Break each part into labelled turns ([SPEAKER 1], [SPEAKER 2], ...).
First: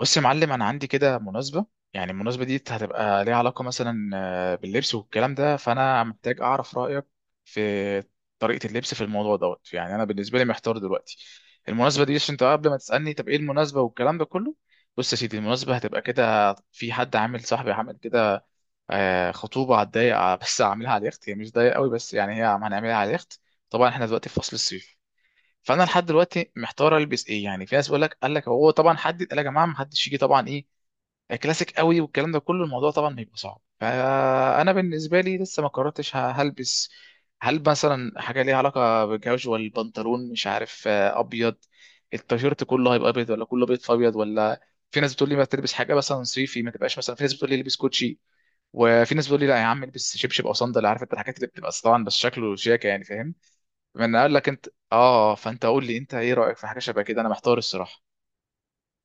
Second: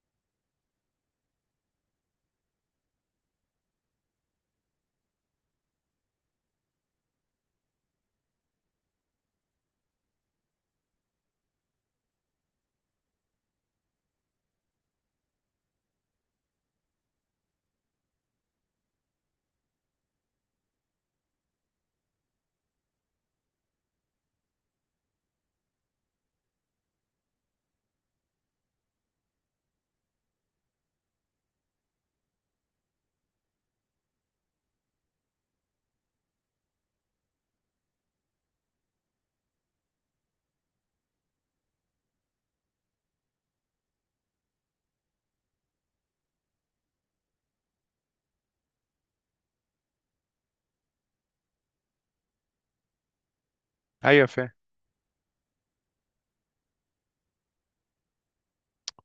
[SPEAKER 1] بص يا معلم انا عندي كده مناسبه. يعني المناسبه دي هتبقى ليها علاقه مثلا باللبس والكلام ده، فانا محتاج اعرف رايك في طريقه اللبس في الموضوع دوت. يعني انا بالنسبه لي محتار دلوقتي المناسبه دي، عشان انت قبل ما تسالني طب ايه المناسبه والكلام ده كله. بص يا سيدي، المناسبه هتبقى كده، في حد عامل صاحبي عامل كده، خطوبه على الضيق، بس عاملها على اليخت، هي مش ضيق قوي بس يعني هي هنعملها على اليخت. طبعا احنا دلوقتي في فصل الصيف، فانا لحد دلوقتي محتار البس ايه. يعني في ناس بيقول لك، قال لك هو طبعا حدد، قال يا جماعه ما حدش يجي طبعا ايه كلاسيك قوي والكلام ده كله، الموضوع طبعا هيبقى صعب، فانا بالنسبه لي لسه ما قررتش هلبس. هل مثلا حاجه ليها علاقه بالجوجوال، بنطلون مش عارف ابيض، التيشيرت كله هيبقى ابيض، ولا كله ابيض في ابيض، ولا في ناس بتقول لي ما تلبس حاجه مثلا صيفي ما تبقاش، مثلا في ناس بتقول لي البس كوتشي، وفي ناس بتقول لي لا يا عم البس شبشب او صندل، عارف انت الحاجات اللي بتبقى طبعا بس شكله شياكه، يعني فاهم. من
[SPEAKER 2] ايوه،
[SPEAKER 1] قال لك
[SPEAKER 2] فاهم.
[SPEAKER 1] انت، اه، فانت قول لي انت ايه رايك في حاجه شبه كده، انا محتار الصراحه.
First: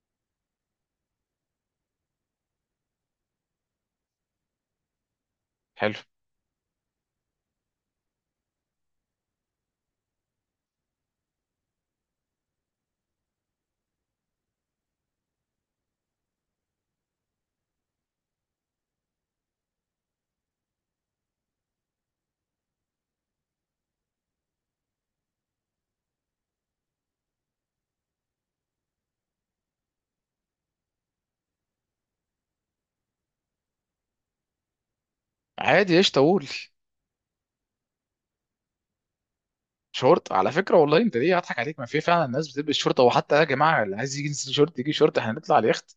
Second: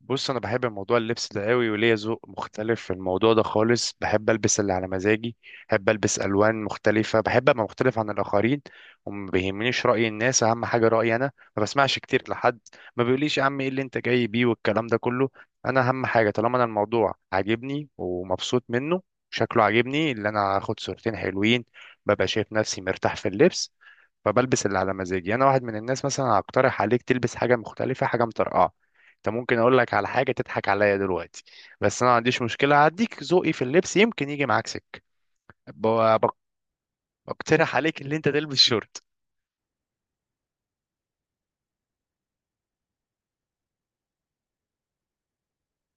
[SPEAKER 2] بص، انا بحب موضوع اللبس ده قوي وليا ذوق مختلف في الموضوع ده خالص. بحب البس اللي على مزاجي، بحب
[SPEAKER 1] حلو.
[SPEAKER 2] البس الوان مختلفه، بحب ابقى مختلف عن الاخرين وما بيهمنيش راي الناس. اهم حاجه رايي انا، ما بسمعش كتير لحد ما بيقوليش يا عم ايه اللي انت جاي بيه والكلام ده كله. انا اهم حاجه طالما انا الموضوع عاجبني ومبسوط منه، شكله عاجبني، اللي انا هاخد صورتين حلوين، ببقى شايف نفسي مرتاح في اللبس، فبلبس اللي على مزاجي. انا واحد من الناس مثلا هقترح عليك تلبس حاجه مختلفه، حاجه مطرقعه. انت ممكن اقول لك على حاجه تضحك عليا دلوقتي، بس انا ما عنديش مشكله، هديك ذوقي في اللبس، يمكن يجي معاك سكه.
[SPEAKER 1] عادي ايش
[SPEAKER 2] ب- بق-
[SPEAKER 1] طول.
[SPEAKER 2] بقترح عليك ان انت تلبس شورت.
[SPEAKER 1] شورت، على فكره والله انت ليه هضحك عليك، ما في فعلا ناس بتلبس شورت، او حتى يا جماعه اللي عايز يجي ينزل شورت يجي شورت، احنا هنطلع اليخت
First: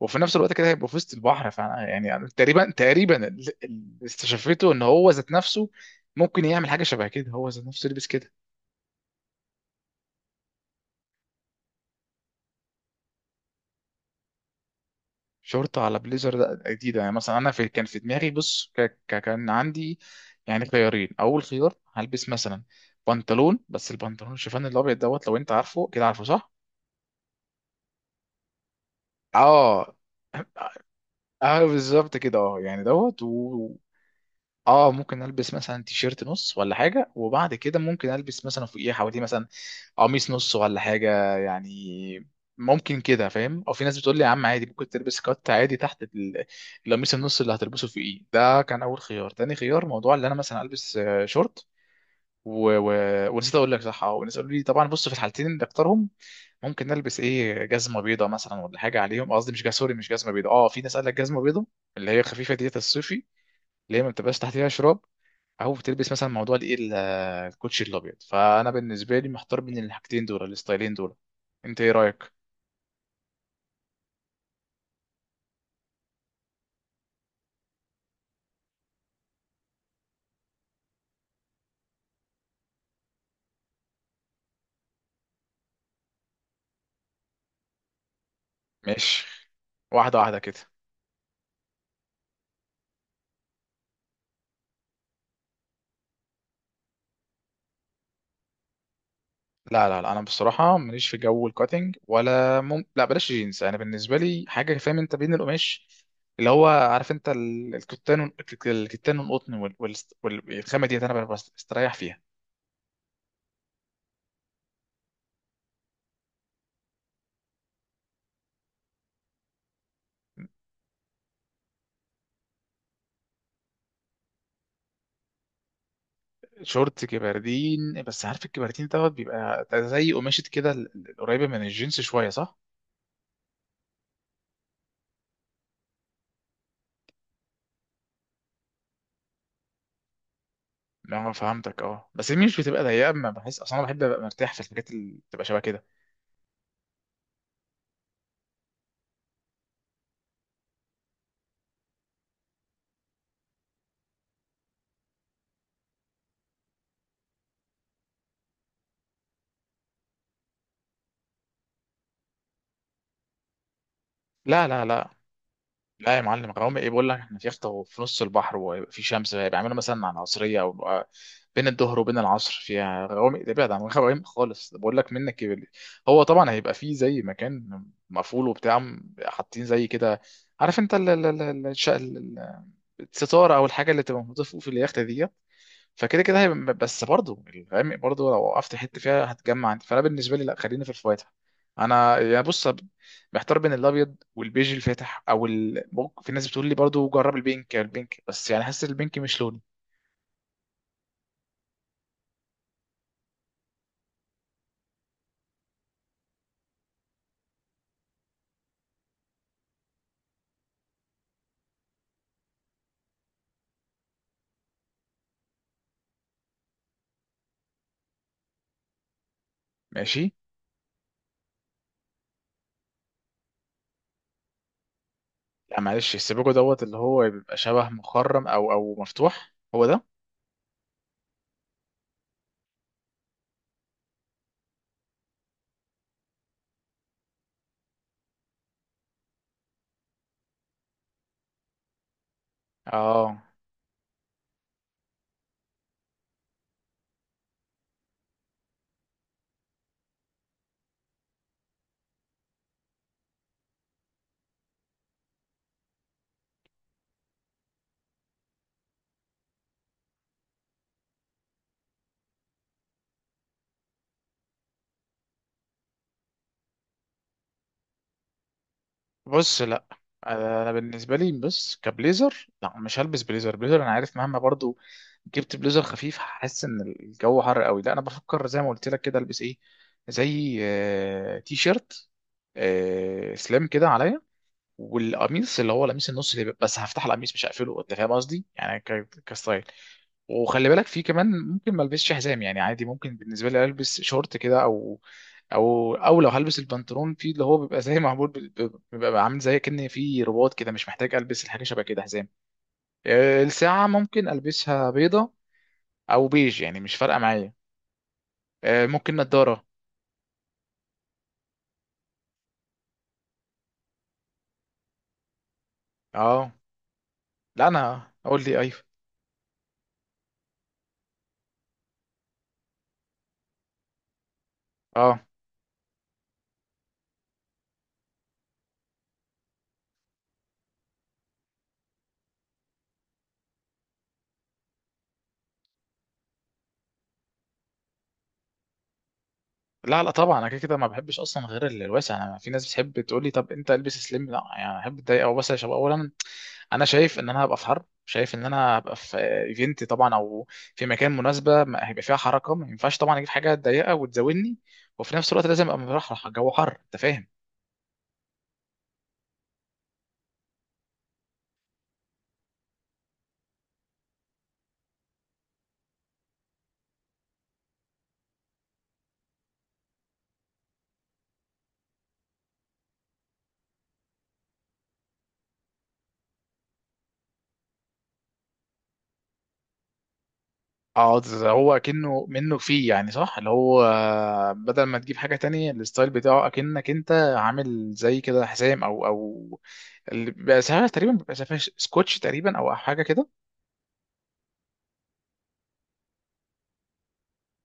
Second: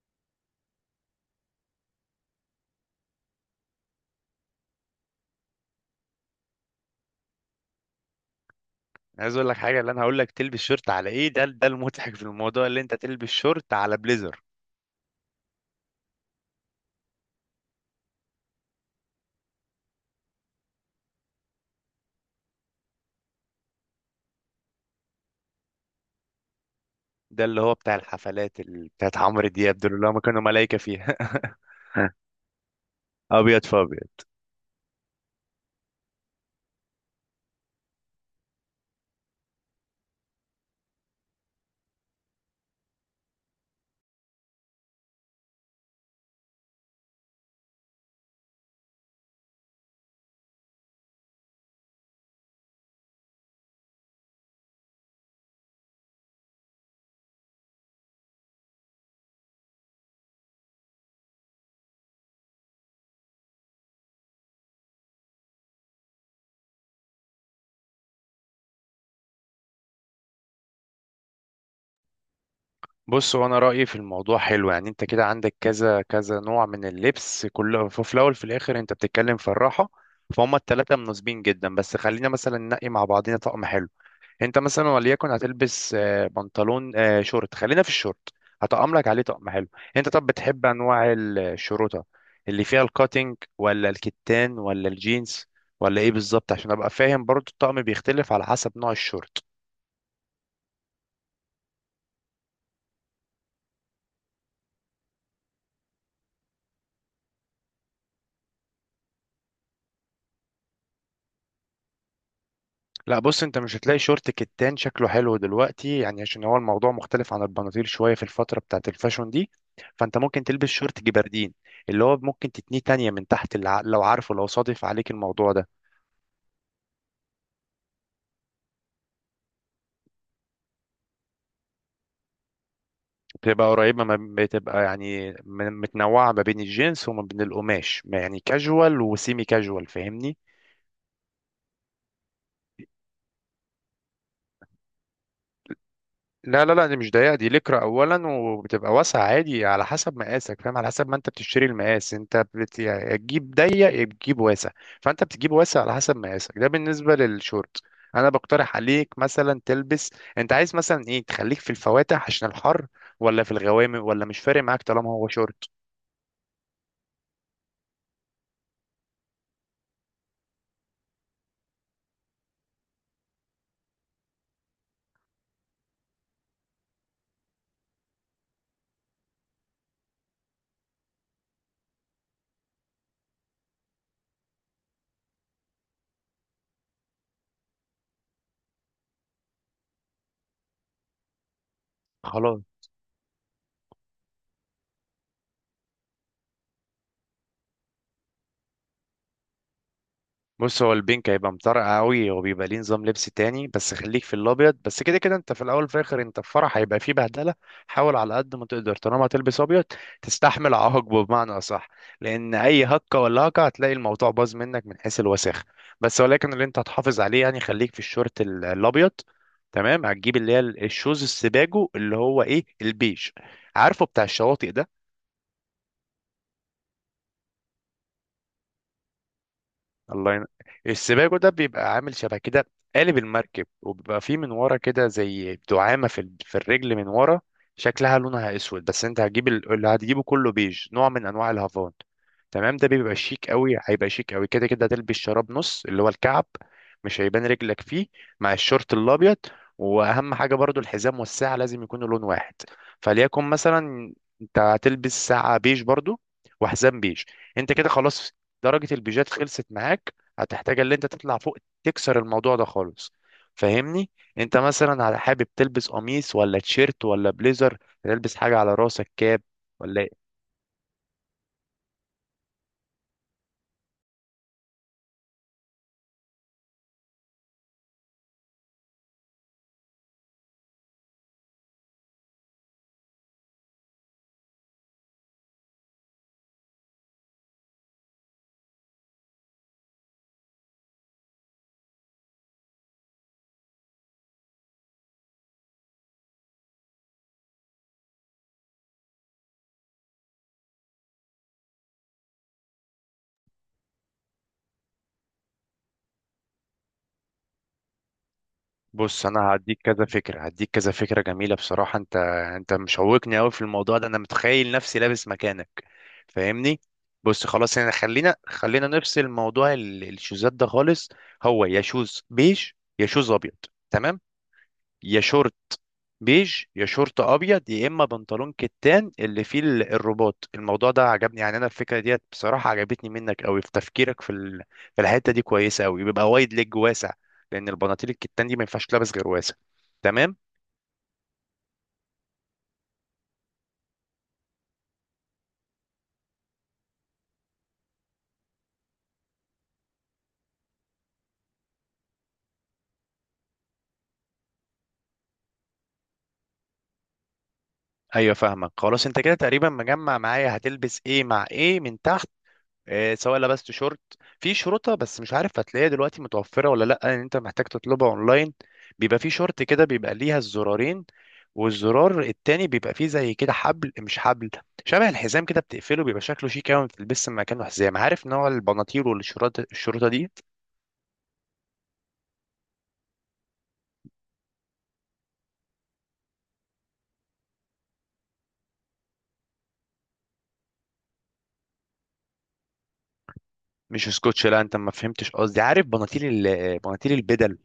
[SPEAKER 1] وفي نفس الوقت كده هيبقى في وسط البحر، فانا يعني أنا تقريبا اللي استشفيته ان هو ذات نفسه ممكن يعمل حاجه شبه كده، هو ذات نفسه لبس كده.
[SPEAKER 2] أنا عايز اقول لك حاجه، اللي انا هقول لك تلبس شورت على ايه، ده ده المضحك في الموضوع، اللي انت تلبس شورت على بليزر.
[SPEAKER 1] شورت على بليزر ده جديده، يعني مثلا انا في كان في دماغي بص، كان عندي يعني خيارين. اول خيار هلبس مثلا بنطلون، بس البنطلون الشيفان الابيض دوت، لو انت عارفه كده، عارفه صح؟
[SPEAKER 2] ده اللي هو بتاع الحفلات اللي بتاعت عمرو دياب، دول
[SPEAKER 1] اه.
[SPEAKER 2] اللي هم كانوا ملايكه فيها.
[SPEAKER 1] اه بالظبط كده، اه يعني دوت
[SPEAKER 2] ابيض فابيض.
[SPEAKER 1] اه ممكن البس مثلا تيشيرت نص ولا حاجه، وبعد كده ممكن البس مثلا فوقيه حواليه مثلا قميص نص ولا حاجه يعني، ممكن كده فاهم. او في ناس بتقول لي يا عم عادي ممكن تلبس كات عادي تحت القميص النص اللي هتلبسه فوقيه، ده كان اول خيار. تاني خيار، موضوع اللي انا مثلا البس شورت. و... و... ونسيت اقول لك صح، اه، وناس قالوا لي طبعا، بص في الحالتين اللي اختارهم ممكن نلبس ايه، جزمه بيضه مثلا ولا حاجه عليهم، قصدي مش سوري مش جزمه بيضه، اه في ناس قال لك جزمه بيضه اللي هي خفيفه ديت الصيفي، اللي هي ما بتبقاش تحتها شراب، او بتلبس مثلا موضوع الايه الكوتشي الابيض. فانا بالنسبه لي محتار بين الحاجتين دول، الستايلين دول، انت ايه رايك؟
[SPEAKER 2] بص، وانا رايي في الموضوع حلو، يعني انت كده عندك كذا كذا نوع من اللبس، كله في الاول في الاخر انت بتتكلم في الراحه. فهم الثلاثه مناسبين جدا، بس خلينا مثلا ننقي مع بعضنا طقم حلو. انت مثلا وليكن هتلبس بنطلون، شورت، خلينا في الشورت، هطقم لك عليه
[SPEAKER 1] ماشي،
[SPEAKER 2] طقم حلو. انت
[SPEAKER 1] واحده
[SPEAKER 2] طب
[SPEAKER 1] واحده كده.
[SPEAKER 2] بتحب انواع الشروطه اللي فيها الكاتنج ولا الكتان ولا الجينز ولا ايه بالظبط، عشان ابقى فاهم برضو الطقم بيختلف على حسب نوع الشورت.
[SPEAKER 1] لا لا لا، انا بصراحه ماليش في جو الكاتنج ولا لا بلاش جينز، انا بالنسبه لي حاجه، فاهم انت بين القماش اللي هو عارف انت الكتان الكتان والقطن والخامه ديت انا بستريح فيها.
[SPEAKER 2] لا، بص، انت مش هتلاقي شورت كتان شكله حلو دلوقتي، يعني عشان هو الموضوع مختلف عن البناطيل شويه في الفتره بتاعت الفاشون دي. فانت ممكن تلبس شورت جبردين، اللي هو ممكن تتنيه تانية من تحت لو عارفه، لو صادف عليك الموضوع ده.
[SPEAKER 1] شورت كبردين، بس عارف الكبردين دوت بيبقى زي قماشة كده القريبة من الجينز شوية صح؟
[SPEAKER 2] بتبقى قريبه، ما بتبقى يعني متنوعه ما بين الجنس وما بين القماش، ما يعني كاجوال وسيمي كاجوال، فاهمني.
[SPEAKER 1] لا فهمتك، اه بس هي مش بتبقى ضيقة، ما بحس اصلا، انا بحب ابقى مرتاح في الحاجات اللي بتبقى شبه كده.
[SPEAKER 2] لا، دي مش ضيقة، دي لكرة أولا، وبتبقى واسعة عادي على حسب مقاسك، فاهم، على حسب ما أنت بتشتري المقاس، أنت يا تجيب ضيق يا تجيب واسع. فأنت بتجيب واسع على حسب مقاسك. ده بالنسبة للشورت. أنا بقترح عليك مثلا تلبس، أنت عايز مثلا إيه، تخليك في الفواتح عشان الحر ولا في الغوامق، ولا مش فارق
[SPEAKER 1] لا
[SPEAKER 2] معاك
[SPEAKER 1] لا لا
[SPEAKER 2] طالما هو شورت؟
[SPEAKER 1] لا، يا معلم غرام ايه، بقول لك احنا في يخت في نص البحر وفي شمس، بيعملوا مثلا على العصرية او بقى بين الظهر وبين العصر فيها غرام، ده ابعد عن غرام خالص بقول لك، منك كبر. هو طبعا هيبقى فيه زي مكان مقفول وبتاع، حاطين زي كده، عارف انت، الستاره او الحاجه اللي تبقى موجوده فوق في اليخت دي، فكده كده هيبقى، بس برضه الغامق برضه لو وقفت حته فيها هتجمع انت، فانا بالنسبه لي لا، خلينا في الفواتح. انا يعني
[SPEAKER 2] خلاص؟
[SPEAKER 1] بص، محتار بين الابيض والبيج الفاتح، في ناس بتقول لي برضه جرب البينك بس يعني حاسس البينك مش لوني.
[SPEAKER 2] بص، هو البينك هيبقى مطرقع قوي وبيبقى ليه نظام لبس تاني، بس خليك في الابيض بس. كده كده انت في الاول وفي الاخر انت في فرح هيبقى فيه بهدله. حاول على قد ما تقدر طالما هتلبس ابيض تستحمل عواقبه بمعنى اصح، لان اي هكه ولا هكه هتلاقي الموضوع باظ منك من حيث الوساخه. بس ولكن اللي انت هتحافظ عليه يعني خليك في الشورت الابيض. تمام،
[SPEAKER 1] ماشي.
[SPEAKER 2] هتجيب اللي هي الشوز السباجو، اللي هو ايه، البيج، عارفه، بتاع الشواطئ ده.
[SPEAKER 1] لا معلش، السيبوجو دوت اللي هو بيبقى شبه مخرم او مفتوح، هو ده.
[SPEAKER 2] الله ين... السباجو ده بيبقى عامل شبه كده قالب المركب، وبيبقى فيه من ورا كده زي دعامة في الرجل من ورا. شكلها لونها اسود، بس انت هتجيب اللي هتجيبه كله بيج، نوع من انواع الهافان. تمام، ده بيبقى
[SPEAKER 1] اه،
[SPEAKER 2] شيك قوي، هيبقى شيك قوي. كده كده هتلبس شراب نص، اللي هو الكعب، مش هيبان رجلك فيه مع الشورت الابيض. واهم حاجة برضو الحزام والساعة لازم يكونوا لون واحد. فليكن مثلا انت هتلبس ساعة بيج برضو وحزام بيج. انت كده خلاص، درجة البيجات خلصت معاك. هتحتاج اللي انت تطلع فوق تكسر الموضوع ده خالص، فاهمني. انت مثلا على حابب تلبس قميص ولا تيشيرت ولا بليزر؟ تلبس حاجة على راسك كاب
[SPEAKER 1] بص لا،
[SPEAKER 2] ولا ايه؟
[SPEAKER 1] انا بالنسبه لي بص، كبليزر لا مش هلبس بليزر انا عارف مهما برضو جبت بليزر خفيف هحس ان الجو حر قوي، لا انا بفكر زي ما قلت لك كده، البس ايه، زي تي شيرت سليم كده عليا، والقميص اللي هو القميص النص اللي بس هفتح القميص مش هقفله انت فاهم قصدي، يعني كستايل. وخلي بالك في كمان ممكن ما البسش حزام، يعني عادي ممكن بالنسبه لي البس شورت كده او لو هلبس البنطلون في اللي هو بيبقى زي معمول بيبقى عامل زي كأن في رباط كده، مش محتاج البس الحاجه شبه كده حزام. الساعه ممكن البسها بيضه او بيج يعني مش فارقه معايا. ممكن
[SPEAKER 2] بص، انا
[SPEAKER 1] نضاره.
[SPEAKER 2] هديك كذا فكرة، هديك كذا فكرة جميلة بصراحة. انت، انت مشوقني قوي في الموضوع ده، انا متخيل نفسي لابس مكانك،
[SPEAKER 1] اه
[SPEAKER 2] فاهمني. بص،
[SPEAKER 1] لا،
[SPEAKER 2] خلاص، احنا
[SPEAKER 1] انا
[SPEAKER 2] خلينا
[SPEAKER 1] اقول لي ايوه.
[SPEAKER 2] خلينا نفصل موضوع الشوزات ده خالص. هو يا شوز بيج يا شوز ابيض، تمام،
[SPEAKER 1] اه.
[SPEAKER 2] يا شورت بيج يا شورت ابيض، يا اما بنطلون كتان اللي فيه الرباط. الموضوع ده عجبني، يعني انا الفكره ديت بصراحه عجبتني منك قوي في تفكيرك في الحته دي، كويسه قوي، بيبقى وايد ليج واسع، لان البناطيل الكتان دي ما ينفعش تلبس غير واسع.
[SPEAKER 1] لا لا
[SPEAKER 2] تمام.
[SPEAKER 1] طبعا، انا كده كده ما بحبش اصلا غير الواسع، انا في ناس بتحب تقول لي طب انت البس سليم، لا يعني احب اتضايق او بس شباب اولا. انا شايف ان انا هبقى في حرب، شايف ان انا هبقى في ايفنت طبعا، او في مكان مناسبه هيبقى فيها حركه، ما ينفعش طبعا اجيب حاجه ضيقه وتزودني، وفي نفس الوقت لازم ابقى مرحرح، جو حر انت فاهم.
[SPEAKER 2] ايوه، فاهمك. خلاص، انت كده تقريبا مجمع معايا هتلبس ايه مع ايه من تحت. سواء لبست شورت، في شرطة، بس مش عارف هتلاقيها دلوقتي متوفرة ولا لأ، لأن أنت محتاج تطلبها أونلاين. بيبقى في شورت كده بيبقى ليها الزرارين، والزرار التاني بيبقى فيه زي كده حبل مش حبل، شبه الحزام كده، بتقفله، بيبقى شكله شيك أوي، بتلبس مكانه حزام. عارف نوع البناطيل والشرطة، الشرطة دي
[SPEAKER 1] اه، ده هو اكنه منه فيه يعني صح، اللي هو بدل ما تجيب حاجه تانية الستايل بتاعه اكنك انت عامل زي كده حزام او، اللي بيبقى ساعات تقريبا، بيبقى ساعات سكوتش تقريبا او حاجه كده.
[SPEAKER 2] مش سكوتش. لا، أنت ما فهمتش قصدي. عارف بناطيل بناطيل البدل،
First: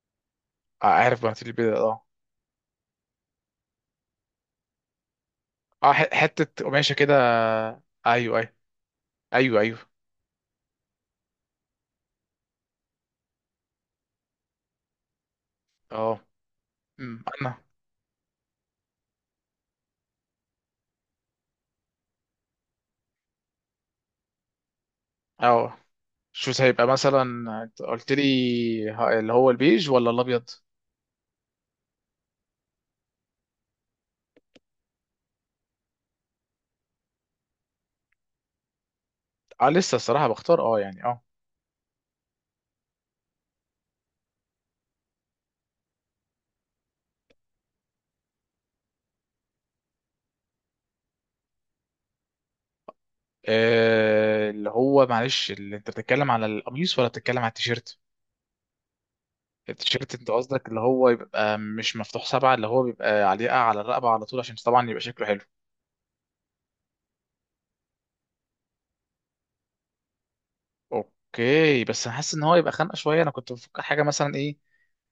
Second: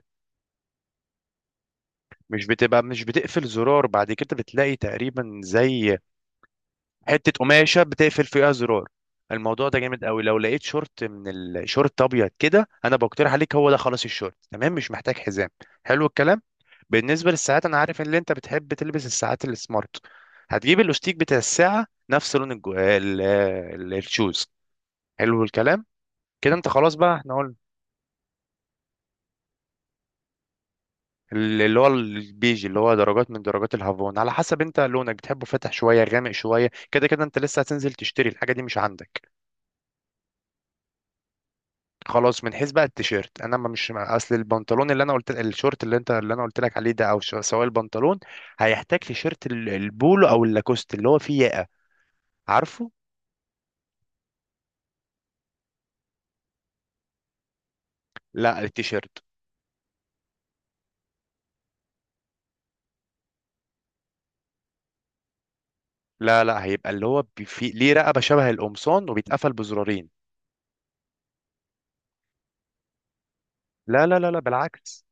[SPEAKER 1] عارف بقى اللي اه،
[SPEAKER 2] مش بتقفل زرار، بعد كده بتلاقي تقريبا
[SPEAKER 1] اه
[SPEAKER 2] زي
[SPEAKER 1] حته قماشه
[SPEAKER 2] حته
[SPEAKER 1] كده.
[SPEAKER 2] قماشه بتقفل
[SPEAKER 1] ايوه ايوه.
[SPEAKER 2] فيها زرار.
[SPEAKER 1] ايوه
[SPEAKER 2] الموضوع ده
[SPEAKER 1] ايوه.
[SPEAKER 2] جامد قوي. لو لقيت شورت من الشورت ابيض كده انا بقترح عليك هو ده، خلاص الشورت، تمام، مش محتاج حزام. حلو
[SPEAKER 1] اه.
[SPEAKER 2] الكلام. بالنسبه
[SPEAKER 1] انا.
[SPEAKER 2] للساعات، انا عارف ان انت بتحب تلبس الساعات السمارت. هتجيب الاستيك بتاع الساعه نفس لون الشوز. حلو
[SPEAKER 1] اه.
[SPEAKER 2] الكلام. كده
[SPEAKER 1] شوز
[SPEAKER 2] انت
[SPEAKER 1] هيبقى
[SPEAKER 2] خلاص بقى،
[SPEAKER 1] مثلا.
[SPEAKER 2] احنا قلنا
[SPEAKER 1] أنت قلت لي اللي هو البيج ولا الابيض.
[SPEAKER 2] اللي هو البيج، اللي هو درجات من درجات الهافون على حسب انت لونك بتحبه فاتح شويه غامق شويه، كده كده انت لسه هتنزل تشتري الحاجه دي مش عندك.
[SPEAKER 1] اه لسه الصراحه بختار، اه يعني اه.
[SPEAKER 2] خلاص. من حيث بقى التيشيرت، انا ما مش اصل البنطلون اللي انا قلت، الشورت اللي انت اللي انا قلت لك عليه ده، او سواء البنطلون، هيحتاج تيشيرت البولو او اللاكوست اللي هو فيه ياقه، عارفه.
[SPEAKER 1] اللي هو معلش، اللي انت بتتكلم على القميص ولا بتتكلم على التيشيرت.
[SPEAKER 2] لا، التيشيرت،
[SPEAKER 1] التيشيرت انت قصدك اللي هو يبقى مش مفتوح سبعة، اللي هو بيبقى عليقة على الرقبة على طول عشان طبعا يبقى شكله حلو.
[SPEAKER 2] لا لا، هيبقى اللي هو فيه ليه رقبه شبه القمصان وبيتقفل بزرارين.
[SPEAKER 1] اوكي، بس انا حاسس ان هو يبقى خانقة شوية، انا كنت بفكر حاجة
[SPEAKER 2] لا لا لا
[SPEAKER 1] مثلا
[SPEAKER 2] لا
[SPEAKER 1] ايه.
[SPEAKER 2] بالعكس،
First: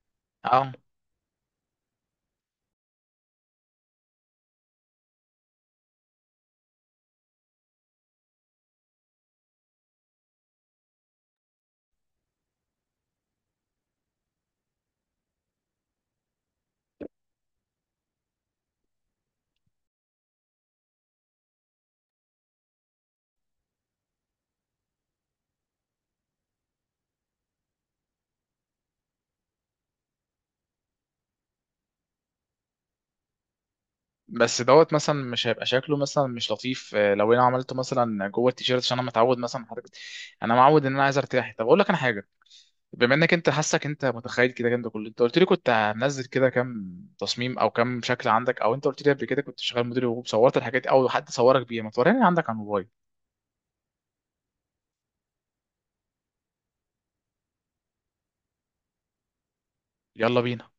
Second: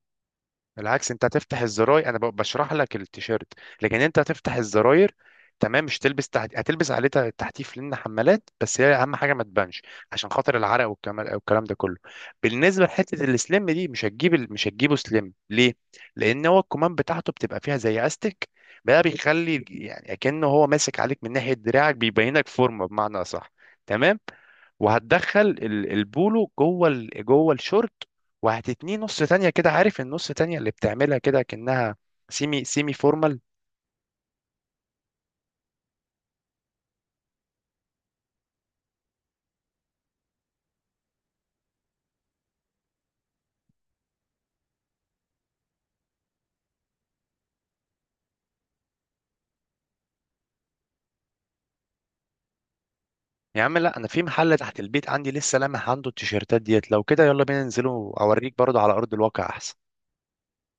[SPEAKER 1] اه.
[SPEAKER 2] بالعكس، انت هتفتح الزراير. انا بشرح لك التيشيرت، لكن انت هتفتح الزراير. تمام، مش هتلبس عليه تحتيف لان حمالات، بس هي اهم حاجه ما تبانش، عشان خاطر العرق والكلام والكلام ده كله. بالنسبه لحته السليم دي، مش هتجيب مش هتجيبه سليم ليه، لان هو الكمام بتاعته بتبقى فيها زي استك، بقى بيخلي يعني كأنه هو ماسك عليك من ناحيه دراعك، بيبينك فورمه بمعنى اصح. تمام. وهتدخل البولو جوه جوه الشورت، وهتتنيه نص تانية كده، عارف النص تانية اللي بتعملها كده كأنها سيمي فورمال.
[SPEAKER 1] بس دوت مثلا مش هيبقى شكله مثلا مش لطيف، لو انا عملته مثلا جوه التيشيرت، عشان انا متعود مثلا حضرتك، انا معود ان انا عايز ارتاح، طب اقول لك انا حاجه، بما انك انت حاسك انت متخيل كده كده كله انت قلت لي كنت هنزل كده كام تصميم او كام شكل عندك، او انت قلت لي قبل كده كنت شغال مدير وصورت الحاجات دي او حد صورك بيها، ما توريني عندك على الموبايل.
[SPEAKER 2] يا عم لا، انا في محل تحت البيت عندي لسه لامح عنده التيشيرتات ديت. لو كده يلا بينا ننزله اوريك برضه على ارض الواقع احسن.
[SPEAKER 1] يلا بينا.